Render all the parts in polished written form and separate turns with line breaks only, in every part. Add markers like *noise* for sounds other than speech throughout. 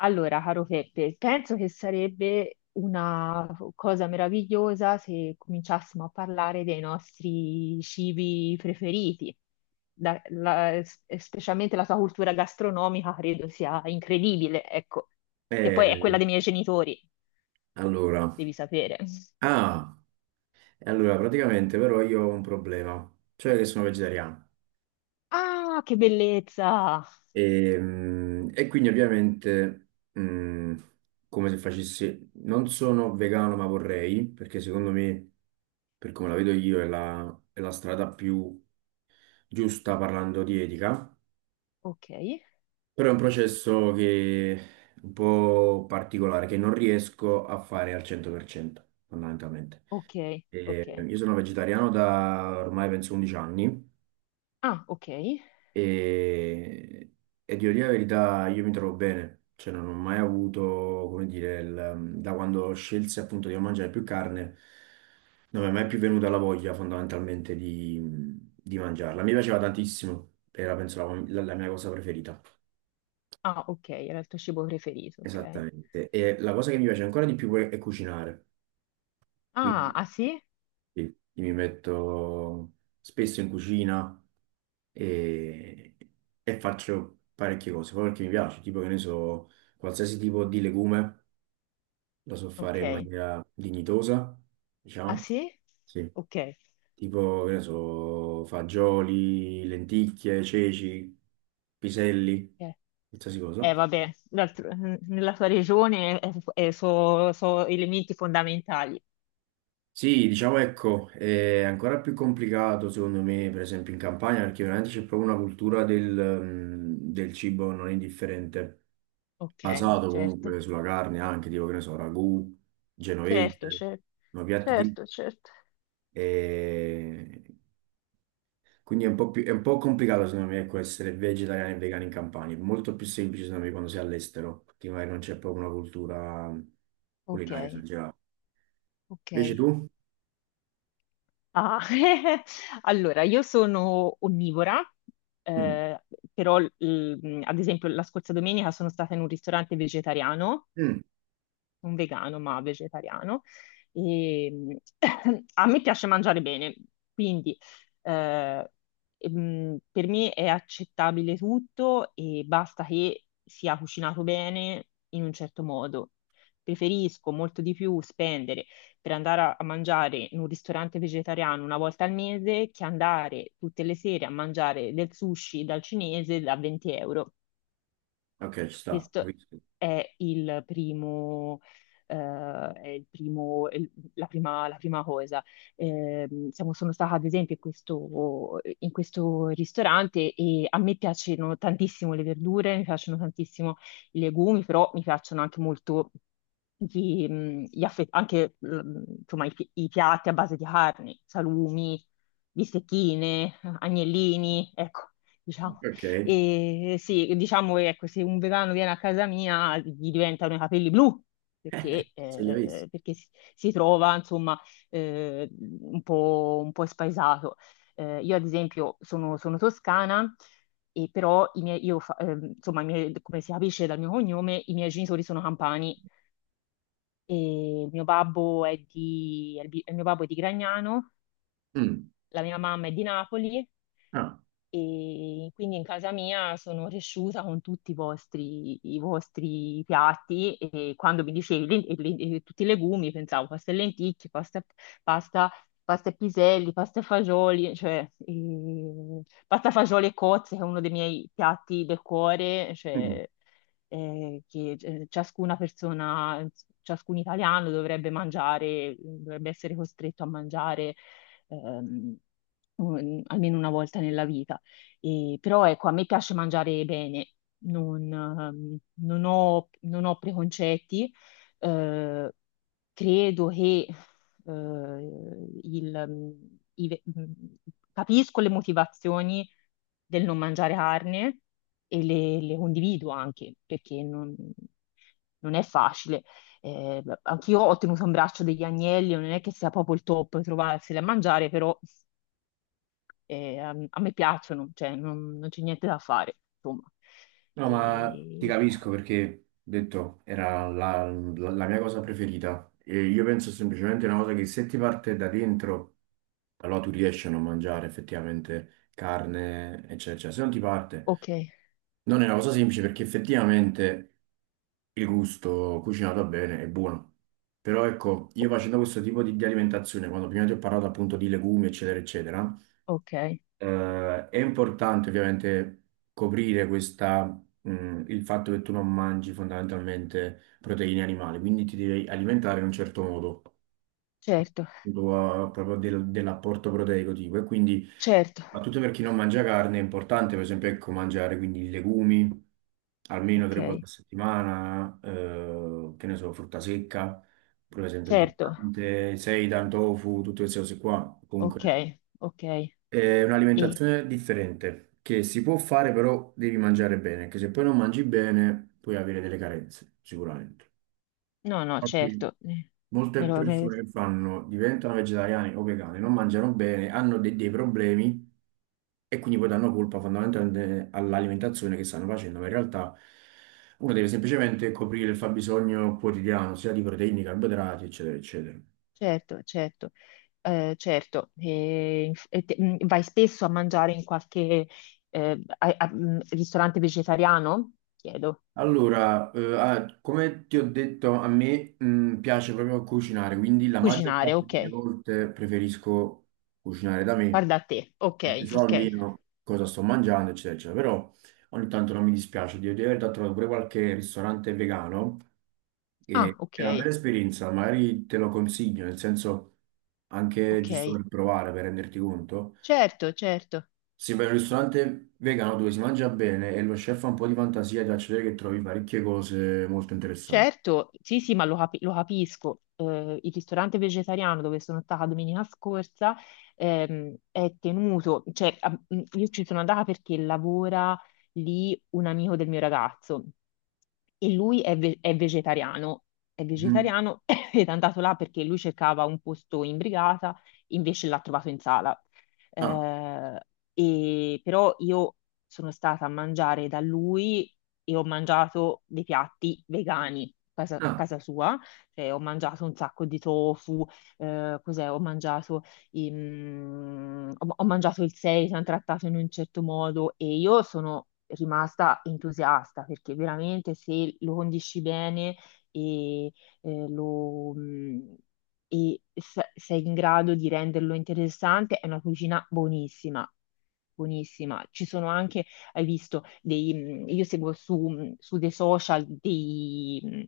Allora, caro Peppe, penso che sarebbe una cosa meravigliosa se cominciassimo a parlare dei nostri cibi preferiti. Specialmente la tua cultura gastronomica credo sia incredibile, ecco, che poi è quella
Eh,
dei miei genitori,
allora,
devi sapere.
ah, e allora praticamente però io ho un problema, cioè che sono vegetariano
Ah, che bellezza!
e e quindi ovviamente mm, come se facessi, non sono vegano ma vorrei, perché secondo me, per come la vedo io, è la strada più giusta parlando di etica,
Ok,
però è un processo che è un po' particolare, che non riesco a fare al 100%, fondamentalmente.
ok, ok.
E io sono vegetariano da ormai penso 11 anni
Ah, ok.
e, e devo dire la verità, io mi trovo bene, cioè non ho mai avuto, come dire, da quando scelsi appunto di non mangiare più carne, non mi è mai più venuta la voglia fondamentalmente di mangiarla. Mi piaceva tantissimo, era penso la mia cosa preferita,
Ah, ok, era il tuo cibo preferito, ok.
esattamente. E la cosa che mi piace ancora di più è cucinare,
Ah,
quindi
ah sì?
sì, mi metto spesso in cucina. e, e faccio parecchie cose, poi perché mi piace, tipo che ne so, qualsiasi tipo di legume lo so fare in
Ok.
maniera dignitosa,
Ah
diciamo,
sì?
sì,
Ok,
tipo che ne so, fagioli, lenticchie, ceci, piselli, qualsiasi
eh,
cosa.
vabbè, nella tua regione sono elementi fondamentali.
Sì, diciamo ecco, è ancora più complicato secondo me, per esempio in Campania, perché veramente c'è proprio una cultura del cibo non indifferente,
Ok,
basato
certo,
comunque sulla carne anche, tipo che ne so, ragù,
certo,
genovese,
certo,
no, piatti tipici.
certo, certo.
e Quindi è un po' è un po' complicato secondo me ecco, essere vegetariani e vegani in Campania, è molto più semplice secondo me quando sei all'estero, perché magari non c'è proprio una cultura
Ok,
culinaria, in generale. Invece
ok.
tu?
Ah, *laughs* Allora, io sono onnivora,
Mm.
eh, però ad esempio la scorsa domenica sono stata in un ristorante vegetariano
Mm.
un vegano ma vegetariano. E, *coughs* *clears throat* a me piace mangiare bene, quindi eh, per me è accettabile tutto e basta che sia cucinato bene in un certo modo. Preferisco molto di più spendere per andare a, mangiare in un ristorante vegetariano una volta al mese che andare tutte le sere a mangiare del sushi dal cinese da 20 euro.
Ok, ci sta,
Questo
capisco.
è il primo, eh, la prima cosa. Sono stata ad esempio in questo ristorante e a me piacciono tantissimo le verdure, mi piacciono tantissimo i legumi, però mi piacciono anche molto anche, insomma, i piatti a base di carni, salumi, bistecchine, agnellini, ecco, diciamo.
Ok,
E sì, diciamo che ecco, se un vegano viene a casa mia gli diventano i capelli blu perché,
se li avessi.
perché si, si trova insomma un po' spaesato. Io ad esempio sono, sono toscana e però i miei, io fa- insomma, i miei- come si capisce dal mio cognome, i miei genitori sono campani e il mio babbo è di- il mio babbo è di Gragnano,
Mm.
la mia mamma è di Napoli
Ah,
e quindi in casa mia sono cresciuta con tutti i vostri piatti e quando mi dicevi tutti i legumi pensavo pasta e lenticchie, pasta, pasta e piselli, pasta e fagioli, cioè pasta, fagioli e cozze, che è uno dei miei piatti del cuore,
mm.
cioè, eh, che eh, ciascuna persona, ciascun italiano dovrebbe mangiare, dovrebbe essere costretto a mangiare ehm, almeno una volta nella vita. Però ecco, a me piace mangiare bene, non, non ho preconcetti. Eh, credo che eh, il- mm, i- capisco le motivazioni del non mangiare carne, e le, condivido anche perché non, non è facile. Anch'io ho tenuto in braccio degli agnelli, non è che sia proprio il top trovarseli a mangiare, però. E, a me piacciono, cioè non, non c'è niente da fare, insomma.
No, ma ti
E-
capisco perché, ho detto, la mia cosa preferita. E io penso semplicemente una cosa che se ti parte da dentro, allora tu riesci a non mangiare effettivamente carne, eccetera, eccetera. Se non ti parte,
Ok,
non è una cosa semplice perché effettivamente il gusto cucinato bene è buono. Però ecco, io
o-
facendo questo tipo di alimentazione, quando prima ti ho parlato appunto di legumi, eccetera, eccetera,
ok,
eh, è importante ovviamente coprire questa, il fatto che tu non mangi fondamentalmente proteine animali, quindi ti devi alimentare in un certo modo,
certo,
tu, proprio dell'apporto proteico tipo. E quindi,
certo,
soprattutto per chi non mangia carne, è importante per esempio ecco, mangiare quindi legumi almeno
ok,
3 volte a settimana, che ne so, frutta secca, per esempio è
certo,
importante, seitan, tofu, tutte queste cose qua,
ok,
comunque
ok. E...
è un'alimentazione differente che si può fare, però devi mangiare bene, che se poi non mangi bene puoi avere delle carenze, sicuramente.
No, no,
Infatti,
certo,
molte
me lo- me-
persone che fanno, diventano vegetariani o vegani, non mangiano bene, hanno dei problemi e quindi poi danno colpa fondamentalmente all'alimentazione che stanno facendo, ma in realtà uno deve semplicemente coprire il fabbisogno quotidiano, sia di proteine, carboidrati, eccetera, eccetera.
certo, certo, certo. E, vai spesso a mangiare in qualche ristorante vegetariano? Chiedo.
Come ti ho detto, a me piace proprio cucinare, quindi la maggior
Cucinare,
parte
ok.
delle volte preferisco cucinare da me,
Guarda a te, ok,
perché so
ok.
almeno cosa sto mangiando, eccetera, eccetera. Però ogni tanto non mi dispiace di aver trovato pure qualche ristorante vegano,
Ah,
che
ok.
è una bella esperienza, magari te lo consiglio, nel senso anche giusto
Ok,
per provare, per renderti conto.
certo, certo,
Sì, per un ristorante vegano dove si mangia bene e lo chef ha un po' di fantasia, ti faccio vedere che trovi parecchie cose molto interessanti.
certo, sì, sì, ma lo, lo capisco. Il ristorante vegetariano dove sono stata domenica scorsa è tenuto, cioè io ci sono andata perché lavora lì un amico del mio ragazzo e lui è, è
Mhm.
vegetariano *laughs* *coughs* ed è andato là perché lui cercava un posto in brigata, invece l'ha trovato in sala.
Ah,
Eh, e però io sono stata a mangiare da lui e ho mangiato dei piatti vegani a
ah,
casa sua, cioè ho mangiato un sacco di tofu, cos'è? Ho mangiato, ho mangiato il seitan trattato in un certo modo, e io sono rimasta entusiasta perché veramente se lo condisci bene e eh, lo, mm, e se sei in grado di renderlo interessante, è una cucina buonissima. Buonissima. Ci sono anche, hai visto, io seguo su, su dei social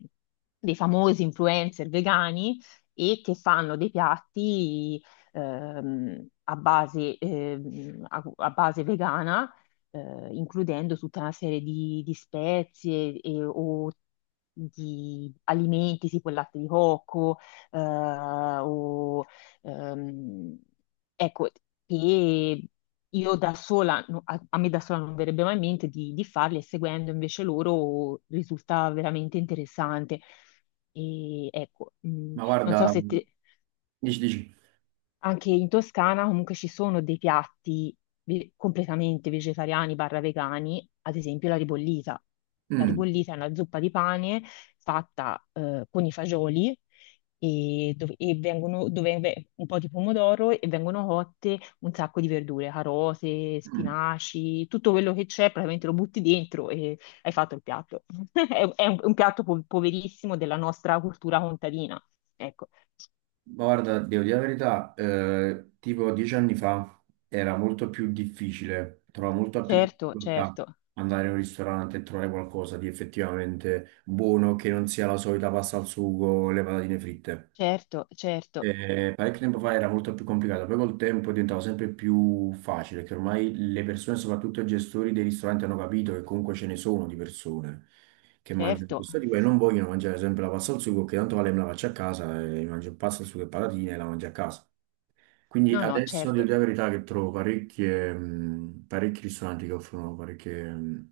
dei famosi influencer vegani, e che fanno dei piatti a base vegana, includendo tutta una serie di, spezie o di alimenti tipo il latte di cocco, eh, o, ehm, ecco, e io da sola, no, a, me da sola non verrebbe mai in mente di, farli, e seguendo invece loro risulta veramente interessante. E ecco,
ma
non so
guarda,
se te,
dici, dici,
anche in Toscana comunque ci sono dei piatti completamente vegetariani barra vegani, ad esempio la ribollita. La
mm,
ribollita è una zuppa di pane fatta con i fagioli e, dove un po' di pomodoro, e vengono cotte un sacco di verdure, carote,
mm,
spinaci, tutto quello che c'è, praticamente lo butti dentro e hai fatto il piatto. *laughs* È, è un piatto poverissimo della nostra cultura contadina. Ecco,
ma guarda, devo dire la verità, tipo 10 anni fa era molto più difficile, trovavo molta più
certo,
difficoltà
certo.
andare in un ristorante e trovare qualcosa di effettivamente buono che non sia la solita pasta al sugo o le patatine fritte.
Certo, certo,
Parecchio tempo fa era molto più complicato, poi col tempo diventava sempre più facile, che ormai le persone, soprattutto i gestori dei ristoranti, hanno capito che comunque ce ne sono di persone che mangiano
certo.
questo tipo e non vogliono mangiare sempre la pasta al sugo, che tanto vale me la faccio a casa e mangio pasta al sugo e patatine e la mangio a casa. Quindi
No, no,
adesso devo
certo.
dire la verità che trovo parecchie, parecchi ristoranti che offrono parecchie,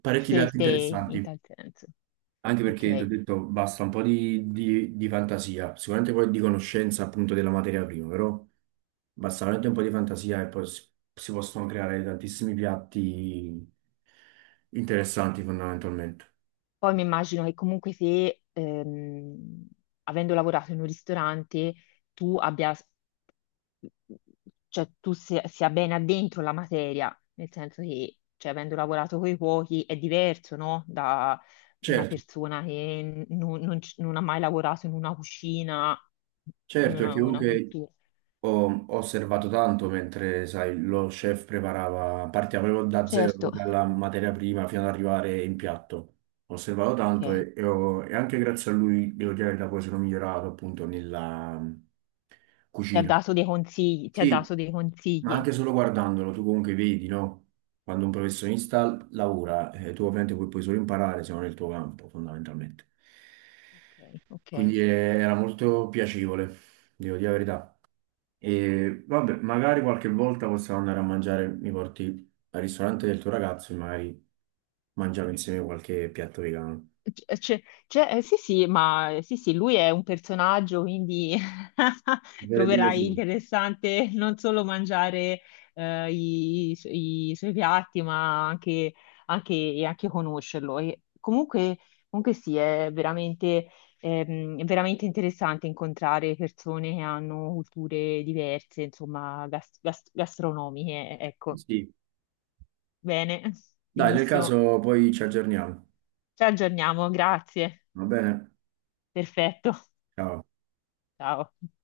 parecchi piatti
Scelte in
interessanti.
tal senso.
Anche perché ti ho
Ok.
detto basta un po' di fantasia, sicuramente poi di conoscenza appunto della materia prima, però. Basta veramente un po' di fantasia e poi si possono creare tantissimi piatti interessanti fondamentalmente.
Poi mi immagino che comunque se, avendo lavorato in un ristorante, tu abbia, cioè tu sia, sia ben addentro la materia, nel senso che, cioè, avendo lavorato con i cuochi è diverso, no? Da una
Certo,
persona che non, non ha mai lavorato in una cucina,
certo,
non ha
perché
una
comunque
cultura.
ho osservato tanto mentre, sai, lo chef preparava, partiva proprio da zero,
Certo,
proprio dalla materia prima fino ad arrivare in piatto. Ho osservato tanto
ok.
e e anche grazie a lui, devo dire la verità, poi sono migliorato appunto nella mm,
Ti ha
cucina.
dato dei consigli, ti ha
Sì,
dato dei
ma
consigli.
anche solo guardandolo, tu comunque vedi, no? Quando un professionista lavora, tu ovviamente puoi solo imparare se non è il tuo campo, fondamentalmente.
Ok, ok.
Quindi era molto piacevole, devo dire la verità. E vabbè, magari qualche volta possiamo andare a mangiare, mi porti al ristorante del tuo ragazzo e magari mangiamo insieme qualche piatto vegano.
C- c'è- sì, sì, ma sì, sì, lui è un personaggio, quindi
Mi
*laughs*
sarebbe
troverai
piacevole.
interessante non solo mangiare i suoi piatti, ma anche, anche conoscerlo. E comunque, comunque sì, è veramente interessante incontrare persone che hanno culture diverse, insomma, gastronomiche, ecco.
Sì.
Bene, *laughs*
Dai, nel
benissimo.
caso poi ci aggiorniamo.
Ci aggiorniamo, grazie.
Va bene?
Perfetto.
Ciao.
Ciao.